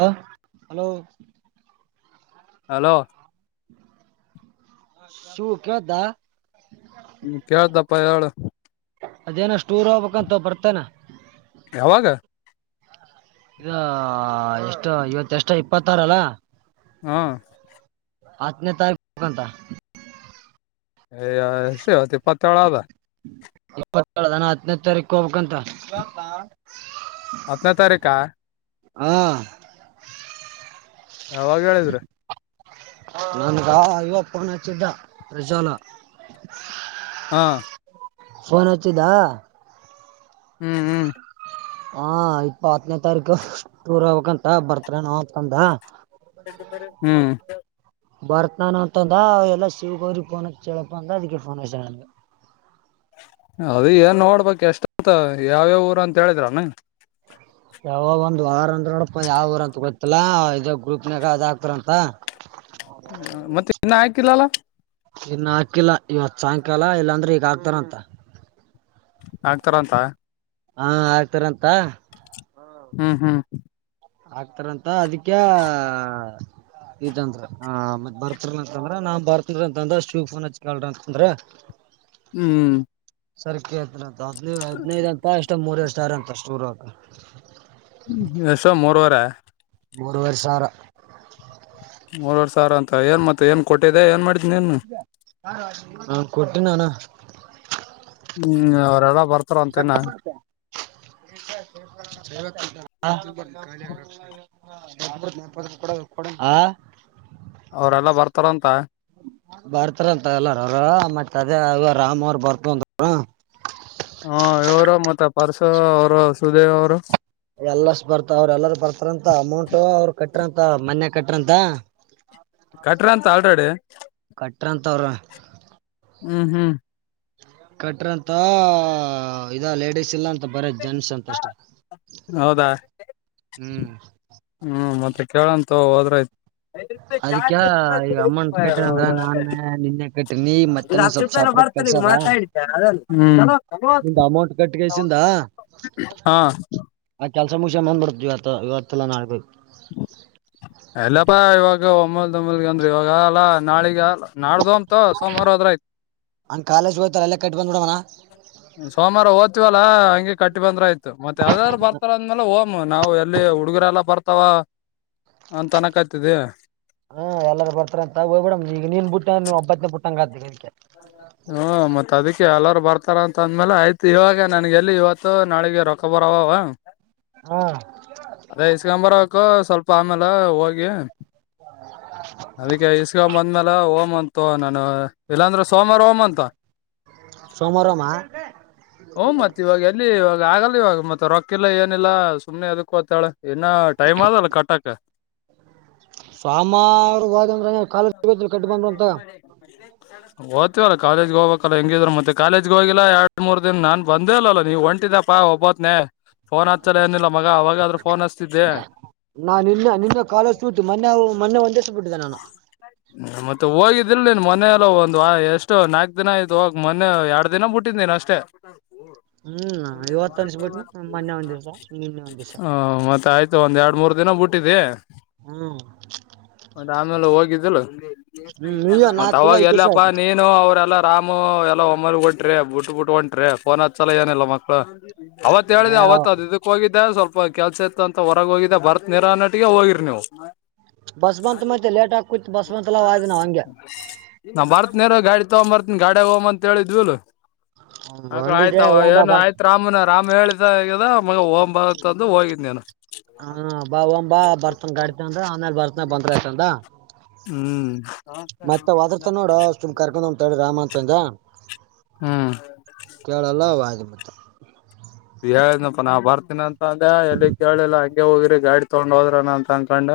ಹ hello hello ಶು ಕದಾ ಹ್ಮ ಕೇಳ್ದಪ್ಪ ಹೇಳ ಅದೇನಷ್ಟ್ಟೂರ್ ಹೋಗಬೇಕಂತ ಬರ್ತೇಾನ ಯಾವಾಗ [unintelligible] ಇ ಎಷ್ಟು ಇವತ್ತ ಎಷ್ಟ ಇಪ್ಪತ್ತಾರ ಅಲ್ಲಾ [unintelligible] ಹಾ [unintelligible] ಹತ್ತನೇ ತಾರೀಕುಂತ [unintelligible] ಆಯಾ ಯಷ್ಟು ಈವತು ಏಪತು ಹೇಳು ಅದ [unintelligible] ಇಪ್ಪತ್ತೇಳ ನಾನ ಹತ್ತನೈದ ತಾರೀಕ ಹೋಗ್ಬೇಕಂತ [unintelligible] ಹತ್ತನೇ ತಾರೀಕ [unintelligible] ಹಾ [unintelligible] ಯಾವಾಗ ಹೇಳಿದ್ರೆ ನನ್ಗ ಇಯವಪ್ಪನ ಚಿದ್ದ ಪ್ರಜಾಲ [unintelligible] ಹಾ [unintelligible] ಫೋನ್ ಹಚ್ಚಿದಾ [unintelligible] ಹ್ಮ್ ಹ್ಮ್ [unintelligible] ಹಾ ಇಪ್ಪ ಹತ್ತನೇ ತಾರೀಕು ಟೂರ್ ಹಕ್ಂತ ಬರ್ತ್ ನಾಕಂದ [unintelligible] ಹ್ಮ್ [unintelligible] ಬರ್ತಾನ ಅಂತಂದ ಅವ ಎಲ್ಲ ಶಿವ್ ಗೌರಿರಿಗೆ ಫೋನಕ್ ಹೇಳೇಳಳಪ್ಪ ಅಂದ ಅದಕ್ಕೆಫೋ [unintelligible] ಅದ ಏನ್ ನೋಡ್ಬೇಕಕ್ ಎಷ್ಟಂತ ಯಾವ್ಯ ಊರ ಅಂತ ಹೇಳಿದ್ರಾನ [unintelligible] ಹ [inaudible] ಯಾವಾಗ ಒಂದ್ ವಾರ ಅಂದ್ರ ನಡಪ ಯಾವ ವಊ ಅಂತ ಗೊತ್ತಿಲ್ಲ ಇದ ಗ್ರೂಪ್ನಾಗ ಅದ ಆಕ್ತಾರಂತ [unintelligible] ಮತ್ತೆ ಇನ್ನ ಹಾಕಿಲ್ಲಲ್ಲ [unintelligible] ಇನ್ನು ಹಾಕಿಲ್ಲ ಇವತ್ತು ಸಾಯಂಕಾಲ ಇಲ್ಲಾಂದ್ರೆ ಈಗ ಆಕ್ತಾರಂತ [unintelligible] ಆಗ್ತರ ಅಂತ [unintelligible] ಹಾ ಆಗ್ತರಂತ [unintelligible] ಹ್ಮ್ ಹ್ಮ್ [unintelligible] ಆಗ್ತಾರಂತ ಅದಕ್ಕೆ [unintelligible] ಇದಂದ್ರ ಆ ಮತ್ ಬರ್ತರ ಅಂತಂದ್ರ ನಾನ್ ಬರ್ತರ ಅಂತಂದ್ರ ಶಿವ ಫನ್ ಹಚ್ಕಲ್ ಅಂತಂದ್ರ [unintelligible] ಹ್ಮ್ ಸರ್ಕ ಆತನ ಹದ್ ಹದ್ನೈದು ಅಂತ ಎಷ್ಟ ಮೂರಡು ಸ್ಟಾರ್ ಅಂತ ಸೂರಕ ಎಸ ಮೂರ್ವಾರ ಮೂ ವರ್ಷಾರ ಮೂರ್ವರ್ ಸಾವಿರ ಅಂತ ಏನ್ ಮತ್ತ ಏನ್ ಕೊಟ್ಟಿದೆ ಏನ್ ಮಾಡ್ತೀನಿ ನೀಏನು ಹ ಕೊಟ್ಟ ನಾನ ಹ್ಮ್ ಅವ್ರಡ ಬರ್ತಾರೆ [unintelligible] [unintelligible] ಅವ್ರೆಲ್ಲ ಬರ್ತಾರಂತ ಬರ್ತಾರಂತ ಎಲ್ಲಾರ ಅವ್ರ ಮತ್ತತ್ ಅದೇ ಇ ರಾಮ್ ಅವರು ಬರ್ತಂತ ಹಾ ಇವರು ಮತ್ತೆ ಪಾರ್ಶ ಅವರು ಸುದೇವ್ ಅವರು ಎಲ್ಲಷ್ಟ ಬರ್ತ ಅವ್ರ ಎಲ್ಲಾರ ಬರ್ತಾರಂತ ಅಮೌಂಟ್ ಅವ್ರರು ಕಟ್ರಂತ ಮನ್ ಕಟ್ರಂತ ಹೌ ಹ ಕಟ್ರ ಅಂತ ಆಲ್ರೆಡಿ ಕಟ್ಟ್ರ ಅಂತ ಅವ್ರ ಹ್ಮ್ ಹ್ಮ್ ಕಟ್ರಂತ ಇದ ಲೇಡಿಸಸ್ ಇಲ್ಲ ಅಂತ ಬರದ ಜನ ಸಂತೋಷ ಹೌದಾ ಹ್ಮ್ ಹ್ಮ್ ಮತ್ತೆ ಕೇಳಂತ ಹೋದ್ರೈತ ಅದಕ್ಕ [unintelligible] ನಿ ಈಗ ಹತ್ತು ರೂಪಾಯನ ಬರ್ತನೆ ಈಗ ಮಾತಾ ಇತ ಅದ ನಿಂದ ಅಮೌಂಟ್ ಕಟ್ಟಿಗೆಸಿಂದ ಹಾ ಆ ಕೆಲ್ಸ ಮುಗಸ ಬಂದ್ ಬರ್ತತಿವಿವ ಇವತ್ತಲ್ಲ ನಾು ಎಲ್ಲಪ್ಪಾ ಇವಾಗ ಒಮ್ಮಲ್ ಒಂಬಲ್ಗ ಅಂದ್ರಿ ಇವಾಗ ಆಲಾ ನಾಳಗ ಆಲ ನಾಡ್ದು ಅಂತ ಸೋಮಾರ ಅದ್ರ ಆಯತು ಹಂಗ್ ಕಾಲೇ್ ಹೋಗ್ತ ಎಲ್ಲ ಕಟ್ಟ ಬ್ ಬಿಡಣ ಸೋಮವಾರ ಓ್ತಿವಲ್ಲಾ ಹಂಗಗೆ ಕಟ್ಟಿ ಬಂದ್ರಯ್ತು ಮತ್ತ ಯಾವದಾದ್ರು ಬರ್ತ ಅಂದ್ಮೇಲೆ ಓಮ್ ನಾವು ಎಲ್ಲಿ ಹುಡುಗರ ಎಲ್ಲ ಬರ್ತ ಅಥವಾ ಅ ತನಕ ಆ್ತಿದ ಹಾ ಎಲ್ಲಾರ ಬರ್ತಾರ ಅಂತ ಹೋಗಿೇಡಮ್ ಈಗ ನೀನ್ ಬ ಬಿಟ್ಟ ನೀ್ ಒಬತ್ತನೇ ಬುಟ್ಟಂಗ ಆ ಅದಕ್ಕೆ ಅ ಹ್ಮ ಮತ್ ಅದಕ್ಕೆ ಎಲ್ಲಾರ ಬರ್ತಾರ ಅಂತ ಅಂದ್ಮೇಲೆ ಆಯ್ತು ಇವಾಗ ನನ್ಗೆ ಎಲ್ಲಿ ಇವತ್ತು ನಾಳಿಗೆ ರೊಕ್ಕ ಬರವವ ಹಾ ಅದೇ ಇಸ್ಕಾಂಬರಕ ಸ್ವಲ್ಪ ಆಮೇಲೆ ಹೋಗಿ ಅದಕ್ಕೆ ಇಸ್ಗ ಬಂದ್ಮ್ಯಲೆ ಓಮ ಅಂತು ನಾನು ಇಲ್ಲಾಂದ್ರೆ ಸೋಮಾರ ಓಮ ಅಂತ ಸಮಮರಮ ಹಓ ಮತ್ತತ್ ಇವಾಗ ಎಲ್ಲಿ ಇವಾಗ ಆಗಲ್ ಇವಾಗ ಮತ್ತ ರೊಕ್ಕಿಲ್ಲ ಏನಿಲ್ಲಾ ಸುಮನೆ ಅದಕ್ಕೋ್ತಾಳೆ ಇನ್ನ ಟೈಮ ಆದ ಅಲ್ಲ ಕಟಾಕ ಸಾಮಾರು ಹಂದ್ರ ಕಾಲ ಕಟ್ಟ ಬಂದ ಅಂತ ಮ ದ್ತೀವಲ್ಲ ಕಾಲೇಜ್ ಹೋಗ್ಬೇಕಲ್ಲ ಹಂಗಿದ್ರ ಮತ್ತ ಕಾಲೇಜ್ ಹೋಗಿಲ್ಲ ಎರಡು ಮೂರು ದಿನ ನಾನು ಬಂದೇ ಇಲ್ಲ ನೀವು ಒಂಟಿದ ಪ್ಪಾ ಒಬ್ಬತ್ನನೆ ಫೋನ್ ಹತಲ ಏನಿಲ್ಲ ಮಗ ಅವಾಗಾದ್ರ ಫೋನ್ ಹಸ್ತಿದ್ದೆ ನಾ ನಿನ್ನೆ ನಿನ್ನೆ ಕಾಲೇಜ್ ತೂತು ಮೊನ್ನೆ ಮೊನ್ನೆ ಒಂದೇಶ ಬಿಟ್ಟಿದ್ದೆ ನಾನು ಮತ್ತೆ ಹೋಗಿದ್ದಿಿಲ್ಲ ನೀನು ಮೊೆಯ ಎಲ್ಲ ಒಂದು ಎಷ್ಟು ನಾಲ್ಕು ದಿನ ಆಯ್ತು ಹೋಗಿ ಮೊನೆ ಎರಡು ದಿನ ಬಿುಟ್ಟಿದ್ದ್ ನೀನು ಅಷ್ಟು ಹ್ಮ್ ಇವತ್ತು ತ್ತ ಅನ್ಸ್ಬಿಟ್ಟು ಮೊನ್ನೆ ಒಂದ್ ದಿವಸ ನಿನ್ನೆ ಒಂದ್ ದಿವಸ ಹ ಮತ್ತ ಆಯ್ತ ಒಂದ್ ಎರಡ್ ಮೂರ್ ದಿನ ಬಿಟ್ಟಿದೆ ಹ್ಮ್ ಮತ್ತೆ ಆಮೇಲೆ ಹೋಗಿದ್ದಲು ಹ್ಮ್ ಈಗ ಮತ್ತ ನಾಲ್ಕು ಇಲ್ಲ ಅವಾಗ ಐದು ದಿವಸ ಎಲ್ಲಪ್ಪ ಆಯ್ತು ನೀನ್ ಇನು ಅವ್ರೆಲ್ಲ ರಾಮು ಎಲ್ಲ ಒಮ್ಮರ್ ಹೊಂಟ್ರಿ ಬಿಟ್ ಬಿಟ್ಟ ಹೊಂಟ್ರಿ ಫೋನ್ ಹತ್ಸಲ ಏನಿಲ್ಲಲ್ಲ ಮಕ್ಳು ಅವತ್ ಏ ಹೇಳಿದೆ ಅವತ್ ಅವ- ಅದು ಹೋಗಿದ್ದೆ ಸ್ವಲ್ಪ ಕೆಲ್ಸ ಇತ್ತ ಅಂತ ಹೊರಗ ಹೋಗಿದ್ದೆ ಬರತ್ ನೀರಾ ನಟಿಗೆ ಹೋಗಿರಿ ನೀವು ಬಸ್ ಬಂತ ಮತ್ತ ಲೇಟ್ ಗಿಿ ಕುತ ಬಸ್ ಬಂತಲ್ಲ ಆಯ್ದ ನಾವು ಹಂಗೆ ನಾ್ ಬರ್ತನಿಾರ ಗಾಡಿ ತಗೊ ಬರ್ತೀನಿ ಗಾಡ ಹೋಗ್ ಅಂತ ಹೇಳಿದ್ವಿಲ್ ಆ ಆಯ್ತ ಬಂದಿದ್ದೆ ಅವ ಓಂ ಬಾ ಏನು ಬರ್ತ ಆಯ್ತ ರಾಮನ ರಾಮ್ ಹೇಳಿದಗ ಮ ಓಂ ಭಾರತ್ ಅಂದು ಹೋಗಿದ್ ನೀು ಹಾ ಬಾ ಒ ಬಾ ಬರ್ತನ್ ಗಾಡಿತ ಅಂದ್ರ ಆಮೇಲ್ ಬರ್ತನ ಬಂದ್ರಯ್ತಂದ ಹ್ಮ್ ಚುಮ್ ಕರ್ಕೊಂಡ್ಂದ್ ತಾ ರಾಮ ಅಂತಂದ ಹಾ ಕೇಳಲ್ಲ ಮತ್ತ ಹೇಳನಪ್ಪ ನಾ ಬರ್ತೀನ ಅಂತಂದೆ ಎಲ್ಲಿ ಕೇಳಿಲ್ಲ ಹೋಗಿರಿ ಗಾಡಿ ತಗೊಂಡ್ ಹೋದ್ರನ ಅಂತ ಅನ್ಕೊಂಡ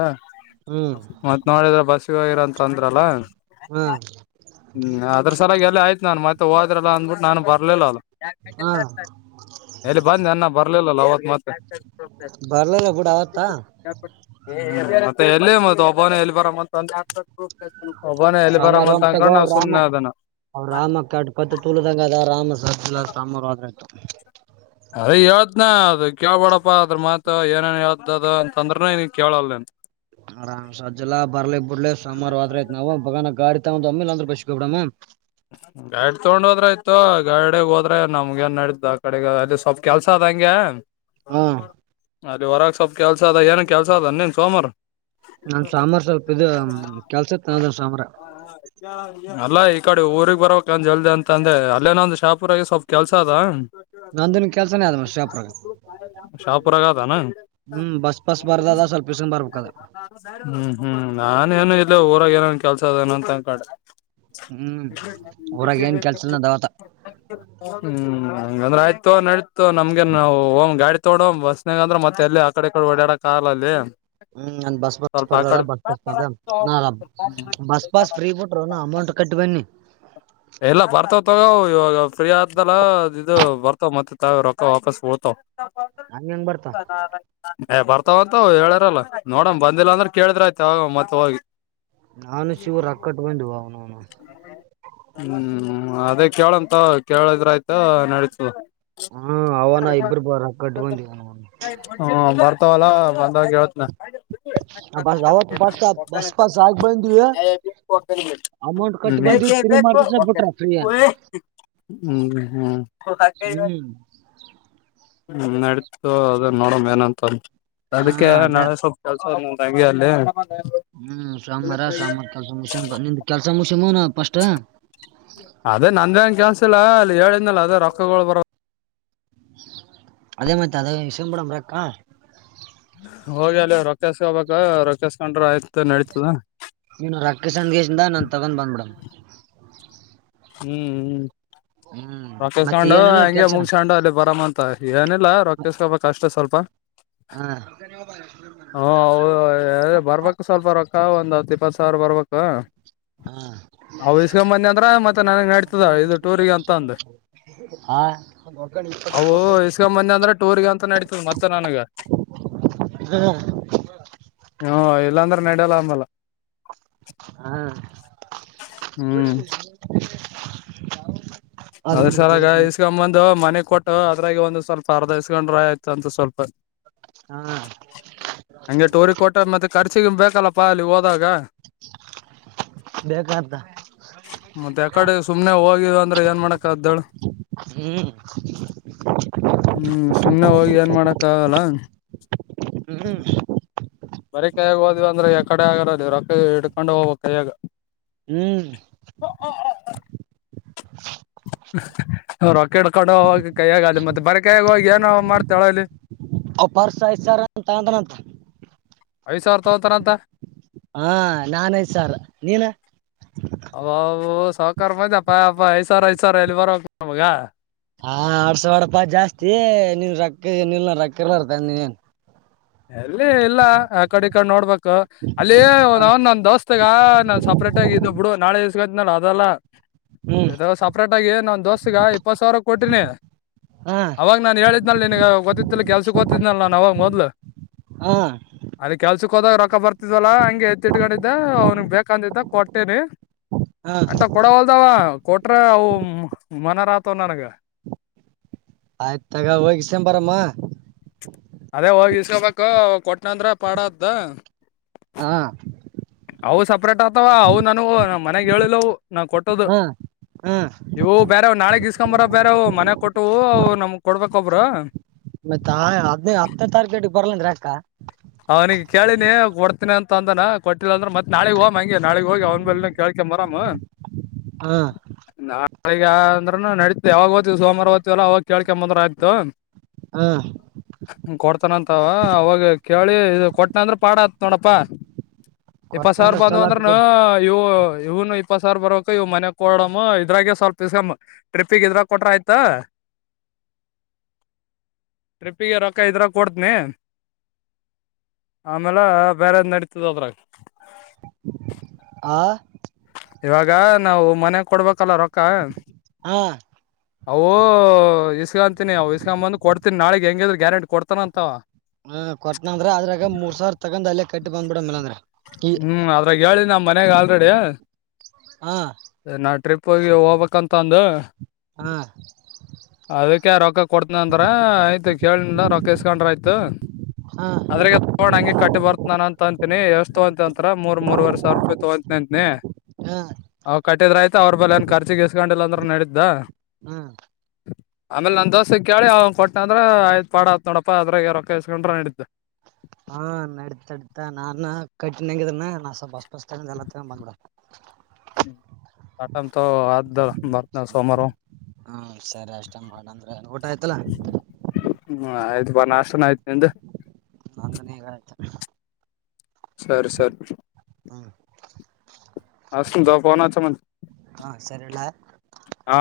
ಹ್ಮ್ ಮತ್ ನೋಡಿದ್ರೆ ಬಸ್ಗೆ ಹೋಗಿರಂತ ಅಂದ್ರಲ್ಲ ಹ್ಮ ಹ್ಮ್ ಅದ್ರ ಸಲಾಗಿ ಎಲ್ಲ ಆಯ್ತು ನಾನು ಮತ್ತೆ ಹೋದ್ರಲ್ಲ ಅಂದ್ಬಿಟ್ಟು ನಾನು ಬರ್ಲಿಲ್ಲಲ್ಲ ಹಾ ಎಲ್ಲಿ ಬಂದಿ ಅನ್ನ ಬರ್ಲಿಲ್ಲಲ್ಲ ಅವತ್ ಮತ್ತೆ ಬರಲದಬಡ ಆವತ್ತಾ ಮತ್ತೆ ಎಲ್ಲೇ ಮ ಒಬ್ಬನ ಎಲ್ಲಿ ಬರ ಮ ಒಬ್ಬನ ಎಲ್ಲಿ ಬರ್ ಸಾಮಾರು ಅಂತ ತಗೋ ಅನ್ಕೊಂಡು ಅವ್ ನಾವ್ ರಾಮ ಸುಮ್ಮನೆ ಅದನ ಅವ್ ರಾಮ ಕ ಕತ್ತು ತೂಳದಂಗ ಅದ ರಾಮ ಸರ್ಲ ಸಾಮ್ರ್ರತ ಅದೇ ಹೇಳ್ದನ ಅದು ಕೇಳ್ಬೇಡಪ್ಪಾ ಅದ್ರ ಮಾತು ಏನೇನ್ ಹೇತ ಅ ಅಂತ ಅಂದ್ರನು ನೀ ಕೇಳಲ್ಲ ಹ ಆರಾಮ್ ಸ ಅಜ್ಜಲ್ಲಾ ಬರ್ಲಿಕ್ ಬಿಡ್ಲಿ ಸೋಮಾರು ಹದ್ರ ಐ್ತ್ ನಾವು ಬ ಗಡಿ ತಾ ಒಂದುಮ್ಮಿಲ್ಲಾ್ರ ಬಸು ಕ ಬಿಡ ಹ ಗಾಡಿ ತಗೊಂಡ್ ಹೋದ್ರ ಆಯತು ಗಾಡಗ್ ಹೋದ್ರೆ ನಮ್ಗೆ ನ್ ನಡ್ದ ಆ ಕಡೆಗ ಅಲ್ಲಿ ಸ್ವಲ್ಪ ಕೆಲ್ಸ ಅದಂಗೆ ಹಾ ಅಲ್ಲಿ ಹೊರಗ್ ಸ್ವಲ್ಪ ಕೆಲ್ಸ ಅದ ಏನ ಕೆಲ್ಸ ಅದ ನೀನ್ ಸೋಮಾರ ನಾ ಸಾಮಾರ್ ಸ್ವಲ್ಪ ಇ ಕೆಲ್ಸತ್ ನ ಸಾಮ್ರ ಅಲ್ಲ ಈ ಕಡೆ ಊರಿಗೆಗ್ ಬರ್ಬೇಕಂದ ಜಲ್ದಿ ಅಂತ ಅಂದೆ ಅಲ್ಲೇನಂದಂದು ಶಾಪುರಾಗಿ ಸ್ವಲ್ಪ ಕೆಲ್ಸ ಅದ ನಂದನ್ ಕೆಲ್ಸನೇ ಆದ ಮ ಶಪರಗ ಪರಗತ ನ ಹ್ಮ್ ಬಸ್ ಪಸ್ ಬರ್ದ ಅದ ಸ್ಲ್ ಯಿವೂಸನ್ ಬರ್ಬೇಕು ಅ ಹ್ಮ್ ಹ್ಮ್ ನಾನ ಏನು ಇಲ್ಲ ಊರಾಗ ಏನನ್ ಕೆಲ್ಸದೇನ ಅಂತಕಡ ಹ್ಮ್ ಊರಾಗ ಏನ್ ಕೆಲ್ಸನ ದಾವತ ಹ್ಮ್ ಹಂಗಂದ್ರ ಆಯ್ತು ನಡತು ನಮ್ಗೆ ನಾವು ಹ ಗಾಡಿ ತೋಡ ಬಸ್ನಾಗ ಅಂದ್ರ ಮತ್ತೆ ಎಲ್ಲಿ ಆ ಕಡೆ ಈಡೆ ಓಡಾಡ ಕಾರ್ ಅಲ್ಲಿ ಹ್ಮ್ ನಂದ ಬಸ್ ಪಾಸ್ ಸ್ವಲ್ಪ ಆ ಸ್ಪರ್ದ ಅದ ಕಡೆ ಬಸ್ಾಸ್ ಬಸ್ ಪಾಸ್ ಫ್ರೀ ಅಮೌಂಟ್ ಕಟ್ಟಿ ಬನ್ನಿ ಎಲ್ಲ ಬರ್ತಾವ ತಗೋ ಇವಾಗ ಫ್ರೀ ಆದ್ದಲ್ಲ ಇದ ಇದು ಬರ್ತಾವ ಮತ್ತೆ ತಾವ ರೊಕ್ಕ ವಾಪಸ್ ಹಓಡ್ತವ ತ ನಂಗ ಹೆಂಗ ಬರ್ತ ಏ ಬರ್ತಾವಂತ ಹೇಳ್ಯಾರಲ್ಲ ನೋಡಣ ಬಂದಿಲ್ಲ ಅಂದ್ರ ಕೇಳಿದ್ರಯ್ತ ಅವ ಮತ್ತ ಹೋಗಿ ನಾನು ಶಿವರು ಅ ಕಟ್ಕೊಂಡ್ ಬ ನನು ಹ್ಮ್ ಅದೇ ಕೇಳಂತ ಕೇಳಿದ್ರ ಆಯ್ತ ನಡೀತು ಹ್ಮ ಅವಾನ ಇಬ್ಬರು ಬರ್ರ ಕಟ್ಟ ಬಂದಿ ಹ್ಮ ಬರ್ತವಲ್ಲಾ ಬಂದಾಗವತ್ನಾ ಸ [unintelligible] ಬಸ್ ದಟ್ಸ್ ಅವತ್ ಬಸ್ ಬಸ್ ಪಾಸ್ ಆಗಿ ಬಂದ್ವಿ ಇಟ್ ಅಮೌಂಟ್ ಕಟ್ಟಿ ಬಂದ್ವಿ ಬೇಕೇ ತಿರುಗಿ ಬೇಕು ಮಾಡ್ತಿಸ ಹ ಬಿಟ್ರ ಫ್ರೀ ಅಂತ ಹ್ಮ ಹ್ಮೆ ಹ್ಮ್ ಹ್ಮ್ ನಡತು ಅದ ನೋಡಮ ಏನಂತ ಹಾ ಅದಕ್ಕೆ ಅದೇ ನಾಳೆ ಸ್ವಪ ಕ ನಡೆಸಿದ ಮತ್ತೆ ಅಲ್ಲಿ ಅಲ್ಲೇ ಹ್ಮ್ ಸಾಮಾರ ಸಾಮಂಬಾರ ಕೆಲ್ಸ ಮುಗಷ್ಯ ನಿ ಕೆಲ್ಸ ಮುಗಷ್ಯನ ಪಸ್ಟ್ ಅದೇ ನಂದೇಂಗ ಕೆನ್ಸಿಲ್ಲ ಅಲ್ಲಿ ಹೇಳಿದ್ನಲ್ಲ ಅದೇ ರೊಕ್ಕಗಳು ಬರೋ ಅದೇ ಮತ್ತೆ ಅದೇ ಇಸ್ಕಂತು ಬಿಡಾನ ರೊಕ್ಕ ಹೋಗಿ ಅಲ್ಲಿ ರೊಕ್ಕಸ್ಕೋಬೇಕ ರೊಕ್ಕಸ್ಕೊಂಡ್ರ ಆಯ್ತು ನಡತದ ನೀನು ರಕ್ಕಕ್ಕೆ ಸಂದೇಶದ ನಾನನ್ ತಗೊಂಡ ಬ್ಬಿಡಲ್ಲ ಹ್ಮ್ ಹ್ಮ್ ಹ್ಮ್ ಮತ್ತೆ ರೊಕ್ಕಸ್ಕಂಡು ಏನಿಲ್ಲ ಹಂಗೆ ಕೆಲ್ಸ ಮುಗಸಂಡು ಅಲ್ಲಿ ಬರ ಅಂತ ಏನಿಲ್ಲಾ ರೊಕ್ಕಸ್ಕೊಪ ಕಷ್ಟ ಸ್ವಲ್ಪ ಹಾ ಹಾೌ ಬರ್ಬೇಕಕ್ ಸ್ವಲ್ಪ ರೊಕ್ಕ ಒಂದ್ ಹತ್ತು ಇಪ್ಪತ್ತು ಸಾವಿರ ಬರ್ಬೇಕ ಹಾ ಹ ಇಸ್ಗಂಬಂದಿ ಅಂದ್ರ ಮತ್ತೆ ನನಗ್ ನಡ್ತದ ಇದು ಟೂರಿಗೆ ಅಂತ ಅಂದು ಹಾ ಗಕಣ ಅ ಇಸ್ಕಂಬಂದಿ ಅಂದ್ರೆ ಟೂರ್ಗ ಅಂತ ನಡತದ ಮತ್ತೆ ನನಗ ಅದ್ರ ಹ್ಮ ಇಲ್ಲಾಂದ್ರೆ ನಡಿಯಲ್ಲ ಅಂದಲ್ಲ ಹಾ ಹ್ಮ್ ಅದ್ರ ಸಲಾಗ ಇಸ್ಕೊಂಬಂದು ಮನೆ ಕೊಟ್ಟ ಹ ಅದ್ರಾಗಿ ಒಂದು ಸ್ವಲ್ಪ ಅರ್ಧೈಸ್ಕೊಂಡ್ರ ಆಯತು ಅಂತ ಸ್ವಲ್ಪ ಹಾ ಹಂಗೆ ಟೋರಿ ಕೊಟ್ಟ ಮತ್ತೆ ಖರ್ಚಿ ಬೇಕಲ್ಲಪ್ಪಾ ಅಲ್ಲಿ ಹೋದಾಗ ಬೇಕಂತ ಮತ್ತೆ ಯಕಡೆ ಸುಮ್ನೆ ಹೋಗಿದ ಅಂದ್ರೆ ಏನ್ ಮಾಡಕ್ ಅದ್ದಳ ಹ್ಮ್ ಹ್ಮ್ ಸುಮ್ನೆ ಹೋಗಿ ಏನ್ ಮಾಡಕ್ಕ ಆಗಲ್ಲ ಹ್ಮ್ ಬರಿೀ ಕೈಯಾಗ ಹೋದ್ ಅಂದ್ರೆ ಕಡೆ ಆಗಿರೋದು ರೊಕ್ಕ ಹ ಇಡ್ಕೊಂಡು ಹೋಗ ಕೈಯಾಗ ಹ್ಮ್ ಹ ಹ ರೊಕ್ಕೆಡ್ಕೊಂಡ ಹ ಕೈಯಗಾಲ ಮತ್ತೆ ಬರ ಕೈಯಾಗ ಹೋಗಿ ಏನ ಮಾಡ್ತಾಳ ಅಲ್ಲಿ ಅಪರ್ಸ ಆಐ್ತರ್ ಅಂತ ಅಂತನಂತ ಐದು ಸಾವಿರ ತಗೋತಾರ ಅಂತ ಹಾ ನನ್ ಐದು ಸಾರ್ ನೀನ ಅ ಸಾವಕಾರ ಮಂದ ಅಪ್ಪ ಅ ಐ ಸಾವಿರ ಐದ ಸಾವರ ಎಲ್ಲಿ ಬರಕ್ ನಮಗ ಹಾ ಅಡ್ಸ ಅಡಪ ಜಾಸ್ತಿ ನೀನ್ ರೊಕ್ಕ ನಿಲ್ ರೊಕ್ಕಲ್ಲ ಬರ್ತ ನೀನ್ ನ್ ಎಲ್ಲಿ ಇಲ್ಲ ಆ ಕಡೆ ಈ ಕಡೆ ನೋಡ್ಬೇಕು ಅಲ್ಲಿ ಅವನ್ ನನ್ ದೋಸ್ತಗ ನಾನ್ ಸಪ್ರೇಟ ಆಗ ಇದ್ ಬಿಡು ನಾಳೆ ಇಸ್ತ್ನ ಅದಲ್ಲ ಹ್ಮ್ ಇ ಸಪ್ರೇಟ್ ಆಗಿ ನಾನ್ ದೋಸ್ತಗ ಇಪ್ಪತ್ ಸಾವಿರ ಕೊಟ್ರೀನಿ ಹಾ ಅವಾಗ ನಾನ್ ಹೇಳಿದ್ನಲ್ ನಿನ್ಗೆ ಗೊತ್ತಿತ್ತಿಲ್ಲ ಕೆಲ್ಸಕ್ ಗೊತ್ತಿದ್ನಲ್ ನಾನ್ ಅವಾಗ ಮೊದ್ಲು ಹಾ ಅದ ಕೆಲ್ಸಕ್ ಹೋದಾಗ ರೊಕ್ಕ ಬರ್ತಿದ್ವಲ್ಲ ಹಂಗೆ ಎದತ್ತಿಟ್ಕೊಂಡಿದ್ದ ಅವ್ನಿಗೆ ಬೇಕಂತಿದ್ದ ಕೊಟ್ಟೇನಿ ಹಾ ಅಂಂತ ಕೊಡ ಹೊಲ್ದಾವ ಕೊಟ್ರ ಅವು ಮನರ ಆತವ ನನಗ ಆಯ್ತ ತಗ ಹೋಗಸಂಬಾರಮ್ಮ ಅದೇ ಹೋಗಿ ಇಸ್ಕೊಬೇಕ ಕೊಟ್ಟನಂದ್ರ ಪಾಡದ ಹಾ ಅವು ಸಪ್ರೇಟ್ ಆತವ ಅವು ನಾನು ನಮ್ಮ್ ಮನೆಗ್ ಹೇಳಿಲ್ಲವು ನಾ ಕೊಟ್ಟೋದು ಹಾ ಹಾ ಇವು ಬೇರೆ್ ನಾಳೆ ಗೀಸ್ಕೊಂಬರ ಬೇರೆ ಮನೆ ಕೊಟ್ಟವು ಅವು ನಮಗ್ ಕೊಡ್ಬೇಕ ಒಬ್ರ ಮತ್ತತ್ ಹದ್ ಹತ್ತನೇ ತಾರೀಕೇಟಿಗೆ ಬರ್ಲಾನ್ ಅಕ್ಕ ಅವ್ನಿಗೆ ಕೇಳಿನಿ ಕೊಡ್ತೀನಿ ಅಂತ ಅಂದನ ಕೊಟ್ಟಿಲ್ಲ ಅಂದ್ರ ಮತ್ತತ್ ನಾಳಗ್ ಹೋಗ್ ಹಂಗೆ ನಾಳಗ್ ಹೋಗಿ ಅವ್ನ್ ಬ ಕೇಕೊಂಬರಾಮ್ ಹಾ ನಾಳಗ ಅಂದ್ರನು ನಡಿತತ ಯಾವಾಗಓದ್ತಿವಿ ಸೋಮವಾರ ಓ್ತಿವಲ್ಲ ಅವಾಗ ಕೇಳ್ಕೊಂಬಂದ್ರ ಆಗ್ತು ಹಾ ಹ್ಮ ಕೊಡ್ತಾನಂತವ ಅವಾಗ ಕೇಳಿ ಇ ಕೊಟ್ನ ಅಂದ್ರ ಪಾಡ ಆತ್ ನೋಡಪ್ಪಾ ಇಪ್ಪತ್ ಸಾವಿರ ಕೊಟ್ನಂದ್ರ ಬಂದ ಚಲೋ ಆತ್ ಅಂದ್ರ ಬಿಡು ಇವು ಇವನು ಉಪ್ಪ ಸರ್ ಬರಕ ಇವ್ ಮನೆ ಕೊ ಡಮ್ಮ ಇದ್ರಾಗೆ ಸ್ವಲ್ಪ್ ಟ್ರಿಪ್ಪಿಗೆ ಇದ್ರಾಗ ಕೊಟ್ರ ಆಯ್ತಾ [inaudible] ಟ್ರಿಪ್ಪಿಗೆ ರೊಕ್ಕ ಇದ್ರ ಕೊಡ್ತನಿ ಆಮೇಲೆ ಬೇರೆ ನಡೀತದ ಅದ್ರಾಗ ಆ ಇವಾಗ ನಾವು ಮನ್ ಗ ಕೊಡ್ಬೇಕಲ್ಲ ರೊಕ್ಕ ಹಾ ಅವು ಇಸ್ಕೊಂತಿನಿ ಅವವು ಇಸ್ಕೊಂಬಂದ್ ಕೊಡ್ತೀನಿ ನಾಳಗ್ ಹೆಂಗಿದ್ರರು ಗ್ಯಾರಂಟಿ ಕೊಡ್ತಾನ ಅಂತ ಹ್ಮ ಕೊಟ್ನಂದ್ರ ಅದ್ರಾಗ ಮೂರ್ ಸಾವಿರ ತಗೊಂಡ್ ಅಲ್ಲೇ ಕಟ್ಟಿ ಬಂದ್ಬಿಡ ಮೇಲೆ ಅಂದ್ರ ಈ ಪ್ರಗಿ ನಮ್ಮ್ ಮನ್ಯಾಗ ಆಲ್ಡಿ ಹಾ ಸ ನಾ ಟ್ರಿಪ್ಗೆಿ ಹೋಗ್ಬೇಕಕ್ಂತಂದ ಹಾ ಅದಕ್ಕೆ ರೊಕ್ಕ ಕೊತನ ಅಂದ್ರ ಆಯ್ತು ಕೇಳನಿಲ್ಲ ರೊಕ್ಕ ಇಸ್ಕೊಂಡ್ರ ಆಯ್ತು ಹಾ ಅದ್ರ ತೋ್ ಹಂಗ ಕಟ್ಟ ಬತತ್ ನಾನ ಅಂತಿನಿ ಯವಸ್ ತಗೊಂತಂತ ಮೂರ್ವರೆ ಸಾವಿೂಪ ತಗೊಂತನ ಅಂತನಿ ಹ್ಮ ಅವ್ ಕಟ್ಟಿದ್ರೆ ಆ್ತ ಅವ್ರ ಬೇ ಏ ಖರ್ಚಿಗೆಗಿಸಸ್ಕೊಂಡಿಲ್ಲ ಅಂದ್ರರು ನಡಿದ್ದ [inaudible] ಆಮೇಲೆ ನನ್ ದೋಸೆ ಕೇಳಿ ಅವ್ ಕೊಟ್ಟ ಅಂದ್ರೆ ಆಯ್ತ್ ಪಾಡತ್ ನೋಡಪ್ಪ ಅ್ರಾಗ ರೊಕ್ಕಸ್ಕೊಂಡ್ರ ನಡಿದ್ದು ಹಾ ನಡತಾಡತಾ ನಾನು ಕಟ್ಟಿಂಗಿದ ನ ಸ್ವಲ್ ಬಸ್ ಬಸ್ ಎಲ್ಲ ಬ್ಬಿಡ ಆಟಾಮ ತ ಹ ಹಾ ಸರಿ ಅಷ್ಟ ಬಣ ಅಂದ್ರೆ ಊಟ ಆಯ್ತಲ್ಲ ಹ್ಮ ಆಯ್ತ್ ಬ ನ ಅಷ್ಟ ಆಯ್ತು ನಿ್ದ ಅ ಈಗ ಆಯ್ತು ಸರಿ ಸರಿ ಹಾ ಅಷ್ಟ ಕುಂತ ಪನ ಮ ಹಾಂ ಸರಿಲ್ಲ ಹಾ